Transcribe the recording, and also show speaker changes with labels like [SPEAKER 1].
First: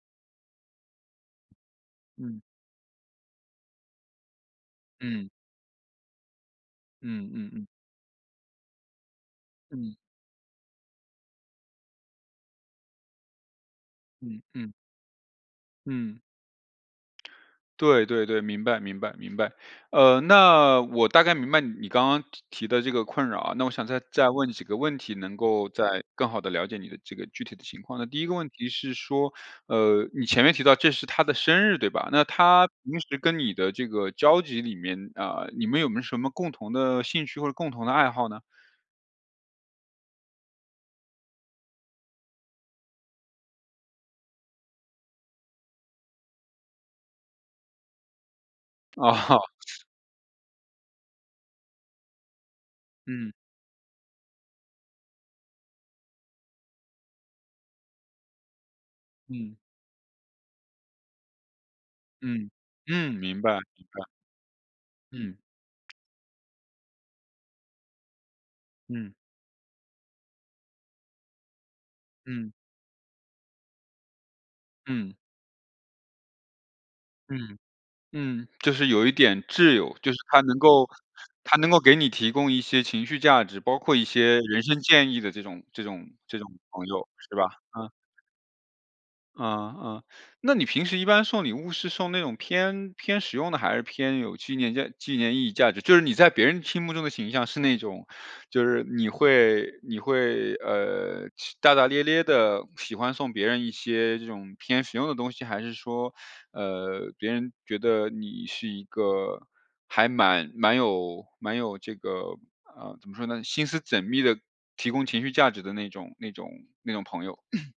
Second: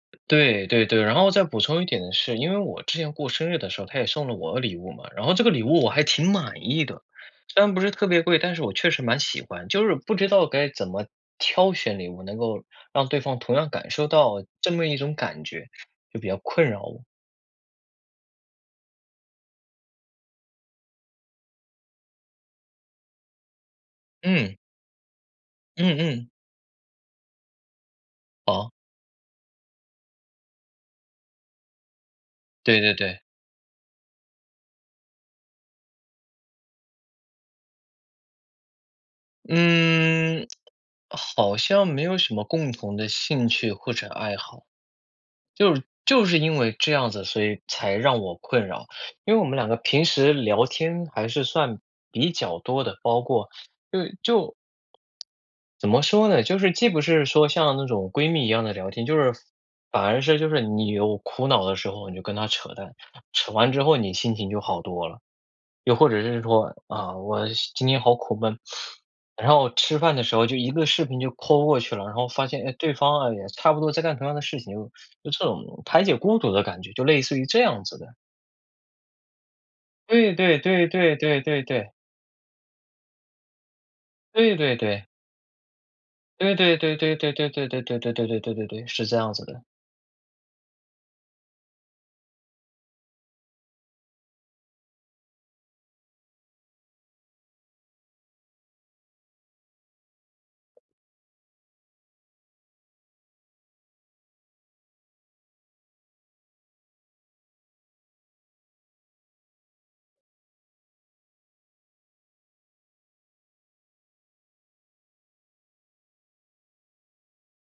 [SPEAKER 1] 对对对，然后再补充一点，是
[SPEAKER 2] 嗯。
[SPEAKER 1] 因为我之前过生日的时候，他也送了我礼物嘛，然
[SPEAKER 2] 嗯。
[SPEAKER 1] 后这个礼物我还挺满意的。
[SPEAKER 2] 嗯嗯
[SPEAKER 1] 虽
[SPEAKER 2] 嗯。
[SPEAKER 1] 然不是特别贵，但是我确实蛮喜欢，就
[SPEAKER 2] 嗯。
[SPEAKER 1] 是不知道该怎么挑选礼物，能够让对方同样感受
[SPEAKER 2] 嗯
[SPEAKER 1] 到这
[SPEAKER 2] 嗯。
[SPEAKER 1] 么一种感觉，就
[SPEAKER 2] 嗯。
[SPEAKER 1] 比较困扰我。
[SPEAKER 2] 对对对，明白明白明白。嗯，那我大概明白你刚刚提提的这个困扰啊，那我想再再问
[SPEAKER 1] 嗯。
[SPEAKER 2] 几个问题能够
[SPEAKER 1] 嗯
[SPEAKER 2] 再
[SPEAKER 1] 嗯。
[SPEAKER 2] 更好地了解你的这个具体的情况。那第一个问题
[SPEAKER 1] 哦。
[SPEAKER 2] 是说，呃，你前面提到这是他的生日，对吧？那他
[SPEAKER 1] 对对
[SPEAKER 2] 平时
[SPEAKER 1] 对。
[SPEAKER 2] 跟你的这个交集里面，呃，你们有没有什么共同的兴趣或者共同的爱好呢？
[SPEAKER 1] 嗯，好像没有什么共同的兴趣或者爱好。就是就是因为这样子，所以才让我困扰，因
[SPEAKER 2] 哦。
[SPEAKER 1] 为我们两个平时聊天还是算比较多的，包
[SPEAKER 2] 嗯。
[SPEAKER 1] 括对，就怎么说呢？就是既不是说像那种闺蜜一样的聊天，就是
[SPEAKER 2] 嗯。
[SPEAKER 1] 反而是就是你有苦恼的时候，你就跟他
[SPEAKER 2] 嗯，
[SPEAKER 1] 扯淡，
[SPEAKER 2] 嗯，明
[SPEAKER 1] 扯
[SPEAKER 2] 白，
[SPEAKER 1] 完之
[SPEAKER 2] 明
[SPEAKER 1] 后
[SPEAKER 2] 白。
[SPEAKER 1] 你心情就好多了。
[SPEAKER 2] 嗯。
[SPEAKER 1] 又或者是说，啊，我今天好苦闷，
[SPEAKER 2] 嗯。
[SPEAKER 1] 然后吃饭的时候就一个视频就 Call 过去了，然后发
[SPEAKER 2] 嗯。
[SPEAKER 1] 现，哎，对方啊也差不多在干同样的事情。
[SPEAKER 2] 嗯。
[SPEAKER 1] 就这种排解孤独的感觉，就类似于
[SPEAKER 2] 嗯，
[SPEAKER 1] 这样子的。
[SPEAKER 2] 嗯，就是有一点挚友，就是
[SPEAKER 1] 对
[SPEAKER 2] 他
[SPEAKER 1] 对
[SPEAKER 2] 能
[SPEAKER 1] 对
[SPEAKER 2] 够
[SPEAKER 1] 对对
[SPEAKER 2] 他
[SPEAKER 1] 对
[SPEAKER 2] 能够
[SPEAKER 1] 对。
[SPEAKER 2] 给你提供一些情绪价值，包括一些
[SPEAKER 1] 对
[SPEAKER 2] 人
[SPEAKER 1] 对
[SPEAKER 2] 生
[SPEAKER 1] 对。
[SPEAKER 2] 建议的这种这种这种
[SPEAKER 1] 对对
[SPEAKER 2] 朋
[SPEAKER 1] 对
[SPEAKER 2] 友，
[SPEAKER 1] 对对
[SPEAKER 2] 是吧？
[SPEAKER 1] 对对对
[SPEAKER 2] 嗯。
[SPEAKER 1] 对对对对对对，是这样子的。
[SPEAKER 2] 嗯，嗯，那你平时一般送礼物是送那种偏偏实用的，还是偏有纪念价纪念意义价值？就是你在别人心目中的形象是那种，就是你会你会，呃，是大大咧咧地喜欢送别人一些这种偏实用的东西？还是说，呃，别人觉得你是一个还蛮蛮有蛮有这个，呃，怎么说呢？心思缜密的，提供情绪价值的那种那种那种朋友？